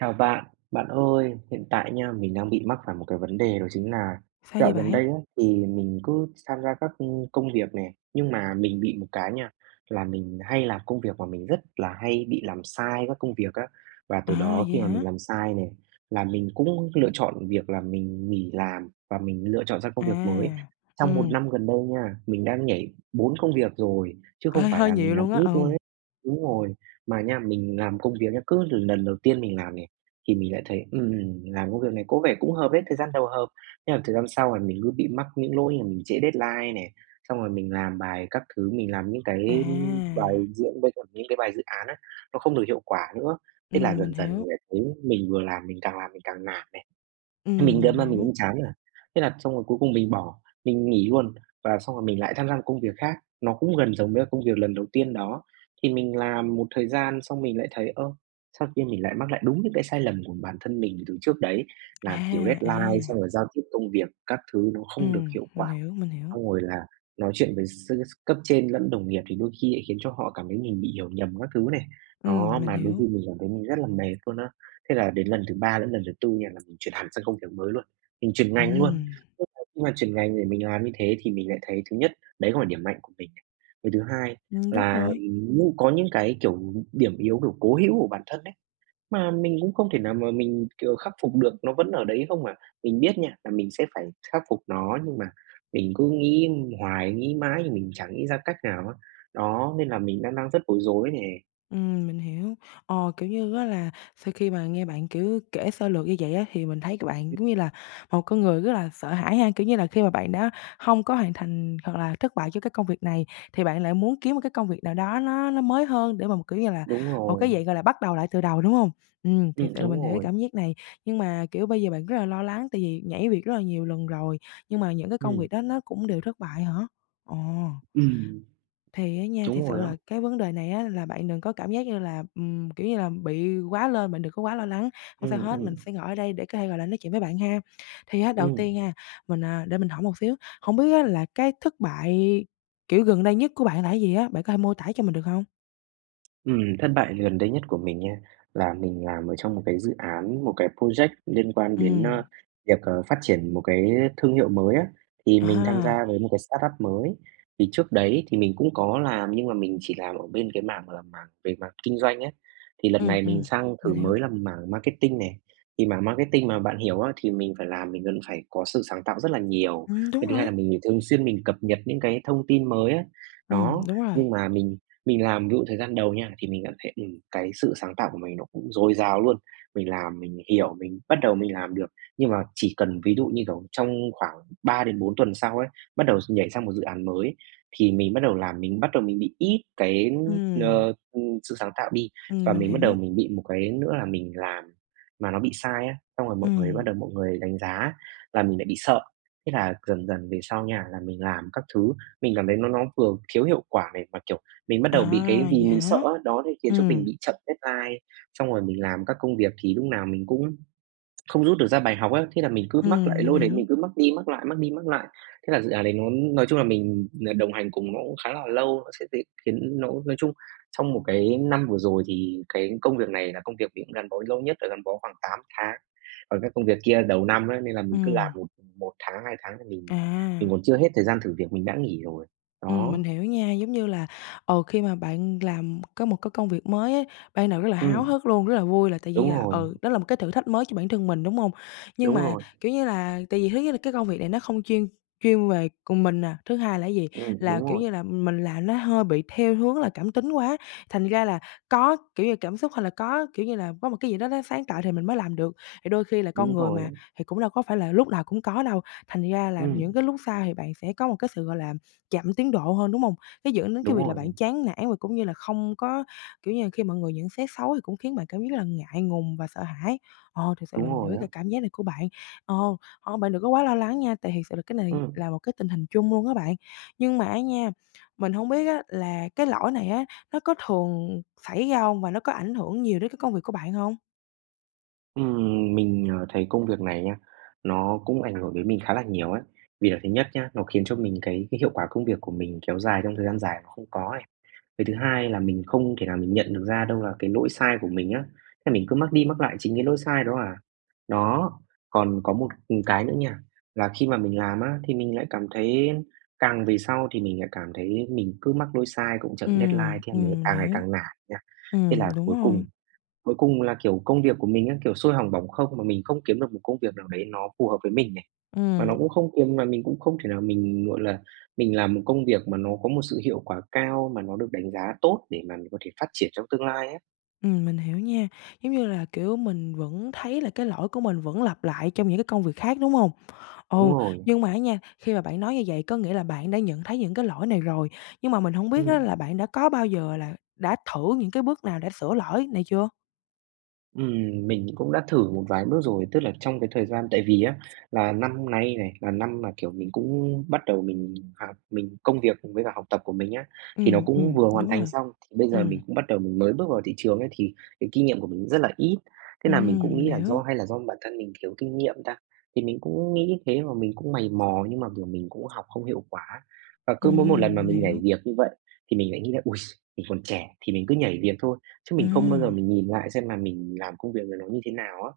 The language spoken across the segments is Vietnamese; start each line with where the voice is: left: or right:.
right: Chào bạn, bạn ơi, hiện tại nha, mình đang bị mắc phải một cái vấn đề đó chính nà
left: Sao vậy
right: dạo gần
left: bạn?
right: đây á thì mình cứ sam gia các công công việc nè, nhưng mà mình bị một cái nha, là mình hay làm công việc mà mình rất là hay bị làm sai các công việc á. Và từ
left: À,
right: đó
left: vậy
right: khi mà
left: hả?
right: mình làm sai nè là mình cũng lựa chọn việc là mình nghỉ làm và mình lựa chọn ra công việc mới.
left: À,
right: Trong một
left: ừm.
right: năm gần đây nha, mình đang nhảy 4 công việc rồi, chứ không
left: Hơi
right: phải
left: hơi
right: là
left: nhiều
right: mình làm
left: luôn á,
right: ít luôn
left: ừm.
right: ấy đúng rồi. Mà nha, mình làm công việc nha, cứ l lần đầu tiên mình làm nè thì mình lại thấy, ừm, làm công việc này có vẻ cũng hợp ấy, thời gian đầu hợp. Thế là thời gian sau là mình cứ bị mắc những lỗi là mình trễ deadline nè, xong rồi mình làm bài các thứ, mình làm những cái
left: À.
right: bài dự với những cái bài dự án á, nó không được hiệu quả nữa. Thế là
left: Ừm, mình
right: dần dần
left: hiểu.
right: mình lại thấy mình vừa làm mình càng làm mình càng nản này. Thế mình
left: Ừm, mình
right: đâm ra mình
left: hiểu.
right: cũng chán nản. Thế là xong rồi cuối cùng mình bỏ, mình nghỉ luôn và xong rồi mình lại tham gia một công việc khác, nó cũng gần giống với công việc lần đầu tiên đó. Thì mình làm một thời gian xong mình lại thấy, ơ, sao khi mình lại mắc lại đúng những cái sai lầm của bản thân mình từ trước đấy, làm thiếu
left: À,
right: deadline xong
left: à.
right: rồi giao tiếp công việc các thứ nó không được
left: Ừm,
right: hiệu
left: mình
right: quả.
left: hiểu, mình hiểu.
right: Xong rồi là nói chuyện với s cấp trên lẫn đồng nghiệp thì đôi khi lại khiến cho họ cảm thấy mình bị hiểu nhầm các thứ này. Đó,
left: Ừm, mình
right: mà đôi khi
left: hiểu.
right: mình cảm thấy mình rất là mệt luôn á. Thế là đến lần thứ 3 lẫn lần thứ 4 là mình chuyển hẳn sang công việc mới luôn, mình chuyển ngành luôn.
left: Ừm.
right: [unintelligible] Nhưng mà chuyển ngành để mình làm như thế thì mình lại thấy thứ nhất đấy không phải điểm mạnh của mình. Cái thứ hai
left: Ừm. Đúng
right: là
left: rồi.
right: nhưng có những cái, kiểu, điểm yếu, kiểu, cố hữu của bản thân ấy, mà mình cũng không thể nào mà mình, kiểu, khắc phục được nó vẫn ở đấy không mà. Mình biết nha là mình sẽ phải khắc phục nó nhưng mà mình cứ nghĩ hoài, nghĩ mãi nhưng mình chẳng nghĩ ra cách nào á. Đó, nên là mình đang đang rất bối rối nè.
left: Ừm, mình hiểu. Ờ, kiểu như á, là sau khi mà nghe bạn, kiểu, kể sơ lược như vậy á, thì mình thấy c bạn
right: Ừm.
left: giống như là một con người rất là sợ hãi ha. Kiểu như là, khi mà bạn đã hông có hoàn thành hoặc là thất bại cho cái công việc này, thì bạn lại muốn kiếm một cái công việc nào đó nó nó mới hơn để mà mà, kiểu như là,
right: Đúng
left: một cái
right: rồi.
left: dạng, gọi là, bắt đầu lại từ đầu, đúng hông? Ừm, thiệt
right: Ừm.
left: sự là
right: Đúng
left: mình hiểu cái
right: rồi.
left: cảm giác này, nhưng mà, kiểu, bây giờ bạn rất là lo lắng tại vì nhảy việc rất là nhiều lần rồi nhưng mà những cái công
right: Ừm.
left: việc đó nó cũng đều thất bại hả? Ồ.
right: Ừm.
left: Thì á nha,
right: Đúng
left: thiệt sự
right: rồi đó.
left: là cái vấn đề này á, là bạn đừng có cảm giác như là, ừm, kiểu như là, bị quá lên, bạn đừng có quá lo lắng. Hông sao
right: Ừm,
left: hết, mình
right: ừm.
left: sẽ ngồi ở đây để có thể, gọi là, nói chuyện với bạn ha. Thì á, đầu
right: Ừm.
left: tiên ha, mình à, để mình hỏi một xíu, hông biết á, là cái thất bại, kiểu, gần đây nhất của bạn là cái gì á? Bạn có thể mô tả cho mình được hông?
right: Ừm, thất bại gần đây nhất của mình nha là mình làm ở trong một cái dự án một cái project liên quan đến,
left: Ừm.
right: ơ, việc, ờ, phát triển một cái thương hiệu mới á. Thì mình tham
left: À.
right: gia với một cái startup mới. Thì trước đấy thì mình cũng có làm, nhưng mà mình chỉ làm ở bên cái mảng, gọi là, mảng về mặt kinh doanh ấy. Thì lần
left: Ừm,
right: này mình
left: ừm.
right: sang
left: Mình
right: thử
left: hiểu.
right: mới làm mảng marketing nè. Thì mảng marketing mà bạn hiểu á thì mình phải làm, mình vẫn phải có sự sáng tạo rất là nhiều.
left: Ừm, đúng
right: Cái thứ hai
left: rồi.
right: là mình thường xuyên mình cập nhật những cái thông tin mới á,
left: Ừm,
right: đó.
left: đúng rồi.
right: Nhưng mà mình mình làm ví dụ thời gian đầu nha thì mình cảm thấy, ừm, cái sự sáng tạo của mình nó cũng dồi dào luôn. Mình làm, mình hiểu, mình bắt đầu mình làm được. Nhưng mà chỉ cần ví dụ như kiểu trong khoảng 3 đến 4 tuần sau ấy, bắt đầu nhảy sang một dự án mới ấy thì mình bắt đầu làm mình bắt đầu mình ít cái,
left: Ừm.
right: ờ, ừm, sự sáng tạo đi.
left: Ừm,
right: Và
left: mình
right: mình bắt đầu
left: hiểu.
right: mình bị một cái nữa là mình làm mà nó bị sai á, xong rồi mọi người
left: Ừm.
right: bắt đầu mọi người đánh giá là mình lại bị sợ. Thế là dần dần về sau nha là mình làm các thứ, mình cảm thấy nó nó vừa thiếu hiệu quả này mà, kiểu, mình bắt đầu bị cái
left: À,
right: vì
left: vậy
right: mình sợ
left: hả?
right: á, đó thì khiến cho mình
left: Ừm.
right: bị chậm deadline. Xong rồi mình làm các công việc thì lúc nào mình cũng không rút được ra bài học á. Thế là mình cứ mắc
left: Ừm,
right: lại
left: mình
right: lỗi đấy, mình
left: hiểu.
right: cứ mắc đi mắc lại, mắc đi mắc lại. Thế là dự án đấy nó nói chung là mình, ờ, đồng hành cùng nó cũng khá là lâu. Nó sẽ dễ khiến nó nói chung trong một cái năm vừa rồi thì cái công việc này là công việc mình cũng gắn bó lâu nhất, là gắn bó khoảng 8 tháng. Còn cái công việc kia đầu năm ấy nên là mình cứ làm
left: Ừm.
right: một một tháng, hai tháng thì mình mình
left: À.
right: còn chưa hết thời gian thử việc mình đã nghỉ rồi.
left: Ừm,
right: Đó.
left: mình hiểu nha, giống như là, ờ, khi mà bạn làm có một cái công việc mới ấy, ban đầu rất là háo
right: Ừm.
left: hức luôn, rất là vui là tự nhiên
right: Đúng
left: là,
right: rồi.
left: ừ, đó là một cái thử thách mới cho bản thân mình, đúng hông? Nhưng
right: Đúng
left: mà
right: rồi.
left: kiểu như là tại vì thứ nhất là cái công việc này nó không chuyên chuyên về cùng mình nè. Thứ hai là gì?
right: Ừm,
left: Là,
right: đúng
left: kiểu,
right: rồi.
left: như là mình làm nó hơi bị theo hướng là cảm tính quá. Thành ra là có, kiểu, như cảm xúc hay là có, kiểu, như là có một cái gì đó nó sáng tạo thì mình mới làm được. Thì đôi khi là con
right: Đúng
left: người
right: rồi
left: mà
right: á.
left: thì cũng đâu có phải là lúc nào cũng có đâu. Thành ra là những
right: Ừm.
left: cái lúc sai thì bạn sẽ có một cái sự, gọi là, chậm tiến độ hơn, đúng hông? Nó dẫn đến cái
right: Đúng
left: việc là
right: rồi.
left: bạn chán nản và cũng như là không có, kiểu, như là khi mọi người nhận xét xấu thì cũng khiến bạn cảm giác là ngại ngùng và sợ hãi. Ờ, thiệt sự là
right: Đúng
left: mình
right: rồi
left: hiểu
right: á.
left: cái cảm giác này của bạn. Ờ, ờ, bạn đừng có quá lo lắng nha, tại thiệt sự là cái này
right: Ừm.
left: là một cái tình hình chung luôn á bạn. Nhưng mà á nha, mình hông biết á là cái lỗi này á, nó có thường xảy ra hông và nó có ảnh hưởng nhiều đến cái công việc của bạn hông?
right: Ừm, mình, ờ, thấy công việc này nha, nó cũng ảnh hưởng đến mình khá là nhiều ấy. Vì là thứ nhất nhá, nó khiến cho mình cái cái hiệu quả công việc của mình kéo dài trong thời gian dài mà không có ấy. Cái thứ hai là mình không thể nào mình nhận được ra đâu là cái lỗi sai của mình á, thế mình cứ mắc đi mắc lại chính cái lỗi sai đó à. Đó, còn có một, ừm, cái nữa nha, là khi mà mình làm á thì mình lại cảm thấy càng về sau thì mình lại cảm thấy mình cứ mắc lỗi sai, cũng chậm deadline,
left: Ừm,
right: thế là mình
left: ừm, mình
right: càng ngày
left: hiểu.
right: càng nản nha. Thế
left: Ừm,
right: là
left: đúng
right: cuối
left: rồi.
right: cùng cuối cùng là, kiểu, công việc của mình á, kiểu, xôi hỏng bỏng không mà mình không kiếm được một công việc nào đấy nó phù hợp với mình nè. Mà
left: Ừm.
right: nó cũng không kiếm mà mình cũng không thể nào mình, gọi là, mình làm một công việc mà nó có một sự hiệu quả cao mà nó được đánh giá tốt để mà mình có thể phát triển trong tương lai á.
left: Ừm, mình hiểu nha. Giống như là, kiểu, mình vẫn thấy là cái lỗi của mình vẫn lặp lại trong những cái công việc khác, đúng hông? Ừ.
right: Đúng rồi.
left: Nhưng mà á nha, khi mà bạn nói như vậy có nghĩa là bạn đã nhận thấy những cái lỗi này rồi, nhưng mà mình hổng biết á,
right: Ừm.
left: là bạn đã có bao giờ là đã thử những cái bước nào đã sửa lỗi này chưa?
right: Ừm, mình cũng đã thử một vài bước rồi. Tức là trong cái thời gian tại vì á, là năm nay này, là năm mà, kiểu, mình cũng bắt đầu mình h mình công việc với cả học tập của mình á, thì nó
left: Ừm,
right: cũng
left: ừm,
right: vừa hoàn
left: đúng
right: thành
left: rồi.
right: xong, bây giờ
left: Ừm.
right: mình cũng bắt đầu mình mới bước vào thị trường ấy, thì cái kinh nghiệm của mình rất là ít. Thế là mình cũng
left: Ừm, mình
right: nghĩ là
left: hiểu.
right: do hay là do bản thân mình thiếu kinh nghiệm ta? Thì mình cũng nghĩ thế mà mình cũng mày mò nhưng mà, kiểu, mình cũng học không hiệu quả. Và cứ mỗi một
left: Ừm,
right: lần mà
left: mình
right: mình nhảy
left: hiểu.
right: việc như vậy thì mình lại nghĩ là "Ôi, s mình còn trẻ thì mình cứ nhảy việc thôi." Chứ mình không bao
left: Ừm.
right: giờ mình nhìn lại xem là mình làm công việc này nó như thế nào á.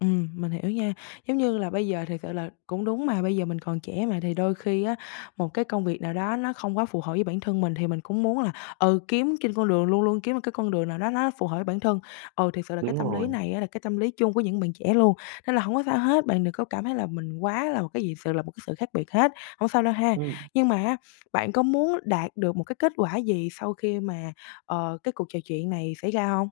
left: Ừm, mình hiểu nha. Giống như là bây giờ thiệt sự là cũng đúng mà, bây giờ mình còn trẻ mà thì đôi khi á, một cái công việc nào đó nó không quá phù hợp với bản thân mình thì mình cũng muốn là, ừ, kiếm trên con đường, luôn luôn kiếm một cái con đường nào đó nó phù hợp với bản thân. Ừ, thiệt sự là cái
right: Đúng
left: tâm lý
right: rồi.
left: này á là cái tâm lý chung của những bạn trẻ luôn. Nên là hổng có sao hết, bạn đừng có cảm thấy là mình quá là một cái gì sự là một cái sự khác biệt hết, hổng sao đâu ha.
right: Ừm.
left: Nhưng mà á, bạn có muốn đạt được một cái kết quả gì sau khi mà, ờ, cái cuộc trò chuyện này xảy ra hông?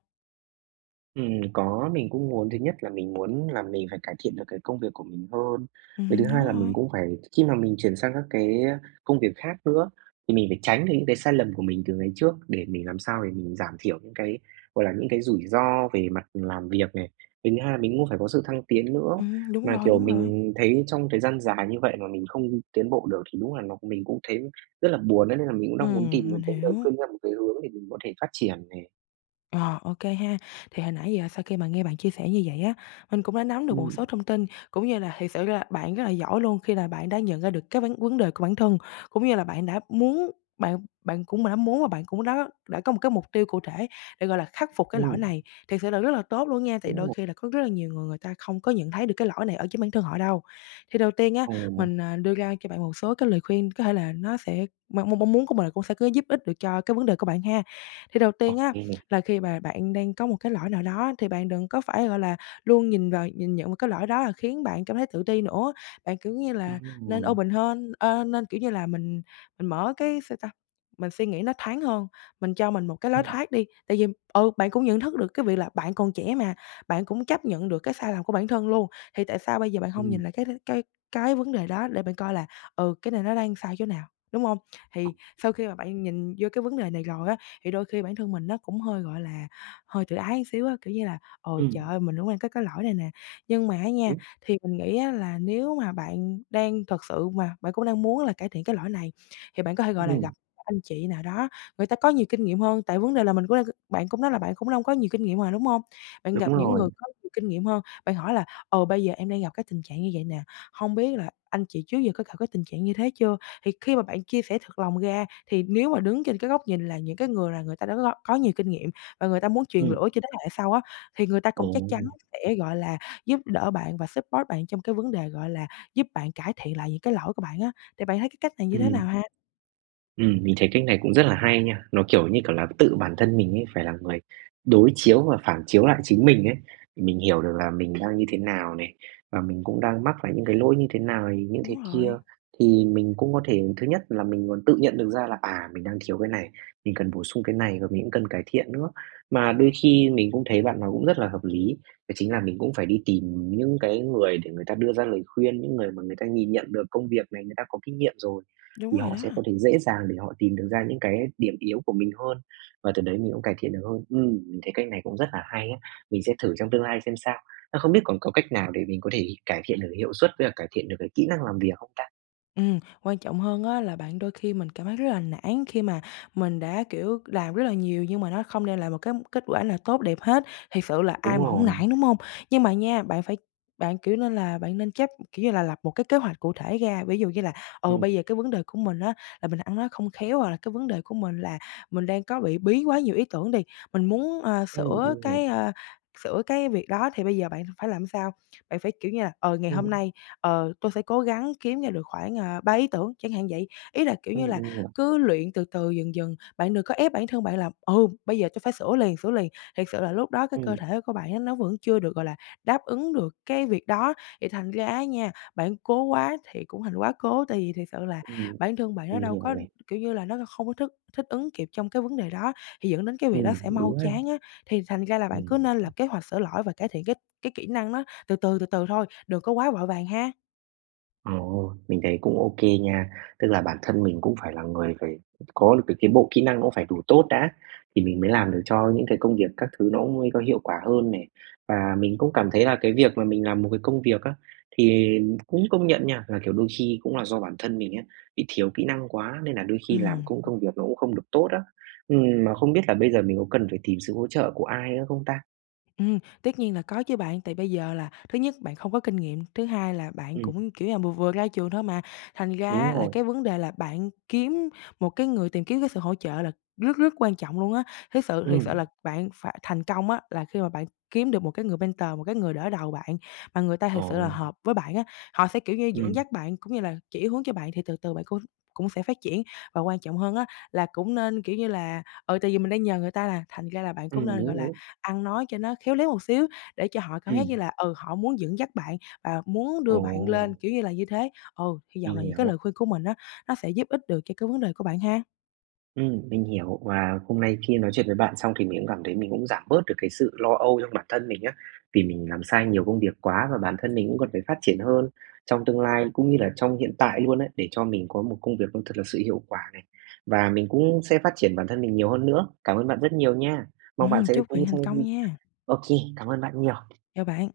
right: Ừm, có, mình cũng muốn. Thứ nhất là mình muốn là mình phải cải thiện được cái công việc của mình hơn. Cái thứ
left: Ừm, đúng
right: hai là mình
left: rồi.
right: cũng phải khi mà mình chuyển sang các cái, ơ, công việc khác nữa, thì mình phải tránh được những cái sai lầm của mình từ ngày trước, để mình làm sao để mình giảm thiểu những cái, gọi là, những cái rủi ro về mặt làm việc này. Cái thứ hai mình muốn phải có sự thăng tiến nữa.
left: Ừm, đúng
right: Mà,
left: rồi,
right: kiểu,
left: đúng rồi.
right: mình thấy trong thời gian dài như vậy mà mình không tiến bộ được thì đúng là nó mình cũng thấy rất là buồn ấy, nên là mình cũng đang muốn tìm
left: Ừm,
right: một
left: mình
right: cái lời
left: hiểu.
right: khuyên theo một cái hướng để mình có thể phát triển này.
left: Ờ, OK ha. Thì hồi nãy giờ sau khi mà nghe bạn chia sẻ như vậy á, mình cũng đã nắm được một
right: Ừm.
left: số thông tin, cũng như là thiệt sự ra bạn rất là giỏi luôn khi là bạn đã nhận ra được cái vấn vấn đề của bản thân, cũng như là bạn đã muốn bạn bạn cũng đã muốn và bạn cũng đã đã có một cái mục tiêu cụ thể để, gọi là, khắc phục cái lỗi
right: Ừm.
left: này. Thiệt sự là rất là tốt luôn nha, tại
right: Đúng
left: đôi
right: rồi.
left: khi là có rất là nhiều người, người ta không có nhận thấy được cái lỗi này ở chính bản thân họ đâu. Thì đầu tiên á,
right: Ờ.
left: mình, à, đưa ra cho bạn một số cái lời khuyên có thể là nó sẽ m m mong muốn của mình cũng sẽ có giúp ích được cho cái vấn đề của bạn ha. Thì đầu
right: Ô
left: tiên á,
right: kê.
left: là khi mà bạn đang có một cái lỗi nào đó thì bạn đừng có phải, gọi là, luôn nhìn vào nhìn nhận vào cái lỗi đó rồi khiến bạn cảm thấy tự ti nữa. Bạn, kiểu như là,
right: Đúng
left: nên
right: rồi.
left: open hơn, ơ, nên kiểu như là mình mình mở cái sao ta? Mình suy nghĩ nó thoáng hơn, mình cho mình một cái lối
right: Ừm.
left: thoát đi. Tại vì, ừ, bạn cũng nhận thức được cái việc là bạn còn trẻ mà, bạn cũng chấp nhận được cái sai lầm của bản thân luôn, thì tại sao bây giờ bạn hông
right: Ừm.
left: nhìn lại cái đ cái cái vấn đề đó, để bạn coi là, ừ, cái này nó đang sai chỗ nào, đúng hông?
right: Ừ.
left: Thì sau khi mà bạn nhìn vô cái vấn đề này rồi á, thì đôi khi bản thân mình nó cũng hơi, gọi là, hơi tự ái xíu á, kiểu như là "Ờ, trời
right: Ừm.
left: ơi, mình cũng đang có cái lỗi này nè." Nhưng mà á nha,
right: Đúng.
left: thì mình nghĩ á là nếu mà bạn đang thật sự mà bạn cũng đang muốn là cải thiện cái lỗi này, thì bạn có thể, gọi là, gặp
right: [unintelligible]
left: các anh chị nào đó, người ta có nhiều kinh nghiệm hơn, tại vấn đề là mình q bạn cũng nói là bạn cũng đâu có nhiều kinh nghiệm mà, đúng hông? Bạn gặp
right: Đúng
left: những người
right: rồi.
left: có nhiều kinh nghiệm hơn, bạn hỏi là "Ờ, bây giờ em đang gặp cái tình trạng như vậy nè, hông biết là anh chị trước giờ có gặp cái tình trạng như thế chưa?" Thì khi mà bạn chia sẻ thật lòng ra, thì nếu mà đứng trên cái góc nhìn là những cái người là người ta đã gọi có nhiều kinh nghiệm và người ta muốn truyền
right: Ừm.
left: lửa cho thế hệ sau á, thì người ta cũng chắc chắn
right: Ồ.
left: sẽ, gọi là, giúp đỡ bạn và support bạn trong cái vấn đề, gọi là, giúp bạn cải thiện lại những cái lỗi của bạn á. Thì bạn thấy cái cách này như thế
right: Ừm.
left: nào ha?
right: Ừm, mình thấy cách này cũng rất là hay nha. Nó kiểu như, kiểu là, tự bản thân mình ấy phải là người đối chiếu và phản chiếu lại chính mình ấy. Mình hiểu được là mình đang như thế nào nè, và mình cũng đang mắc phải những cái lỗi như thế nào như thế
left: Đúng
right: kia.
left: rồi.
right: Thì mình cũng có thể, thứ nhất là mình còn tự nhận được ra là, à, mình đang thiếu cái này, mình cần bổ sung cái này và mình cũng cần cải thiện nữa. Mà đôi khi mình cũng thấy bạn nói cũng rất là hợp lý, đó chính là mình cũng phải đi tìm những cái người để người ta đưa ra lời khuyên, những người mà người ta nhìn nhận được công việc này người ta có kinh nghiệm rồi
left: Đúng
right: thì
left: rồi
right: họ
left: đó.
right: sẽ có thể dễ dàng để họ tìm được ra những cái điểm yếu của mình hơn và từ đấy mình cũng cải thiện được hơn. Ừm, mình thấy cách này cũng rất là hay á, mình sẽ thử trong tương lai xem sao. Ơ, không biết còn có cách nào để mình có thể cải thiện được hiệu suất với cả cải thiện được cái kỹ năng làm việc không ta?
left: Ừm, quan trọng hơn á là bạn đôi khi mình cảm thấy rất là nản khi mà mình đã, kiểu, làm rất là nhiều nhưng mà nó không đem lại một cám kết quả nào tốt đẹp hết, thiệt sự là ai
right: Đúng
left: mà hổng
right: rồi.
left: nản, đúng hông? Nhưng mà nha, bạn phải bạn, kiểu, nên là bạn nên chấp kiểu như là, lập một cái kế hoạch cụ thể ra. Ví dụ như là, ừ,
right: Ừm.
left: bây giờ cái vấn đề của mình á là mình ăn nói không khéo hoặc là cái vấn đề của mình là mình đang có bị bí quá nhiều ý tưởng đi, mình muốn, ờ,
right: Ừm,
left: sửa
right: mình hiểu.
left: cái, ơ, sửa cái việc đó thì bây giờ bạn phải làm sao? Bạn phải, kiểu như là, ờ, "Ngày hôm
right: Ừm.
left: nay, ờ, tôi sẽ cố gắng kiếm ra được khoảng, à, 3 ý tưởng", chẳng hạn vậy. Ý là, kiểu như
right: Ừm,
left: là,
right: mình hiểu.
left: cứ luyện từ từ dần dần, bạn đừng có ép bản thân bạn là, ừ, "bây giờ tôi phải sửa liền, sửa liền". Thiệt sự là lúc đó cái cơ
right: Ừm.
left: thể của bạn á nó vẫn chưa được, gọi là, đáp ứng được cái việc đó, thì thành ra á nha, bạn cố quá thì cũng thành quá cố, tại vì thiệt sự là
right: Ừm.
left: bản thân bạn nó
right: Mình
left: đâu
right: hiểu
left: có,
right: này.
left: kiểu như là, nó la không có thức thích ứng kịp trong cái vấn đề đó, thì dẫn đến cái việc đó
right: Ừm,
left: sẽ mau
right: đúng ha.
left: chán á. Thì thành ra là bạn cứ
right: Ừm
left: nên
right: hứm.
left: lập kế hoạch sửa lỗi và cải thiện cái cái kỹ năng nó từ từ, từ từ thôi, đừng có quá vội vàng ha.
right: Ồ, mình thấy cũng OK nha. Tức là bản thân mình cũng phải là người phải có được cái kiến bộ kỹ năng nó cũng phải đủ tốt đã, thì mình mới làm được cho những cái công việc các thứ nó cũng mới có hiệu quả hơn này. Và mình cũng cảm thấy là cái việc mà mình làm một cái công việc á, thì cũng công nhận nha, là, kiểu, đôi khi cũng là do bản thân mình á, bị thiếu kỹ năng quá nên là đôi khi làm
left: Ừm,
right: cũng
left: ừm.
right: công việc nó cũng không được tốt á. Ừm, mà không biết là bây giờ mình có cần phải tìm sự hỗ trợ của ai nữa không ta?
left: Ừm, tất nhiên là có chứ bạn. Tại bây giờ là thứ nhất bạn không có kinh nghiệm, thứ hai là bạn
right: Ừm.
left: cũng, kiểu như là, vừa vừa ra trường thôi mà, thành ra
right: Đúng
left: là
right: rồi.
left: cái vấn đề là bạn kiếm một cái người tìm kiếm cái sự hỗ trợ là rất rất quan trọng luôn á. Thiết sự thiệt sự
right: Ừm.
left: là bạn phải thành công á, là khi mà bạn kiếm được một cái người mentor, một cái người đỡ đầu bạn mà người ta thiệt sự là
right: Ồ.
left: hợp với bạn á. Họ sẽ, kiểu như, dẫn
right: Ừm.
left: dắt bạn cũng như là chỉ hướng cho bạn thì từ từ bạn cũng cũng sẽ phát triển. Và quan trọng hơn á, là cũng nên, kiểu như là ừ, tại vì mình đang nhờ người ta là thành ra là bạn cũng
right: Ừm, đúng,
left: nên, gọi là,
right: đúng.
left: ăn nói cho nó khéo léo một xíu để cho họ cảm giác như
right: Ừm.
left: là, ừ, họ muốn dẫn dắt bạn và muốn đưa bạn
right: Ồ.
left: lên, kiểu như là, như thế. Ừ, hy vọng
right: Mình
left: là những cái lời
right: hiểu.
left: khuyên của mình á, nó sẽ giúp ích được cho cái vấn đề của bạn ha.
right: Ừm, mình hiểu. Và hôm nay khi nói chuyện với bạn xong thì mình cũng cảm thấy mình cũng giảm bớt được cái sự lo âu trong bản thân mình á. Vì mình làm sai nhiều công việc quá và bản thân mình cũng cần phải phát triển hơn trong tương lai cũng như là trong hiện tại luôn ấy, để cho mình có một công việc nó thật là sự hiệu quả này và mình cũng sẽ phát triển bản thân mình nhiều hơn nữa. Cảm ơn bạn rất nhiều nha! Mong bạn
left: Ừm.
right: sẽ
left: Chúc bạn
right: cũng
left: thành
right: sẽ
left: công nha!
right: OK, cảm ơn bạn nhiều.
left: Chào bạn!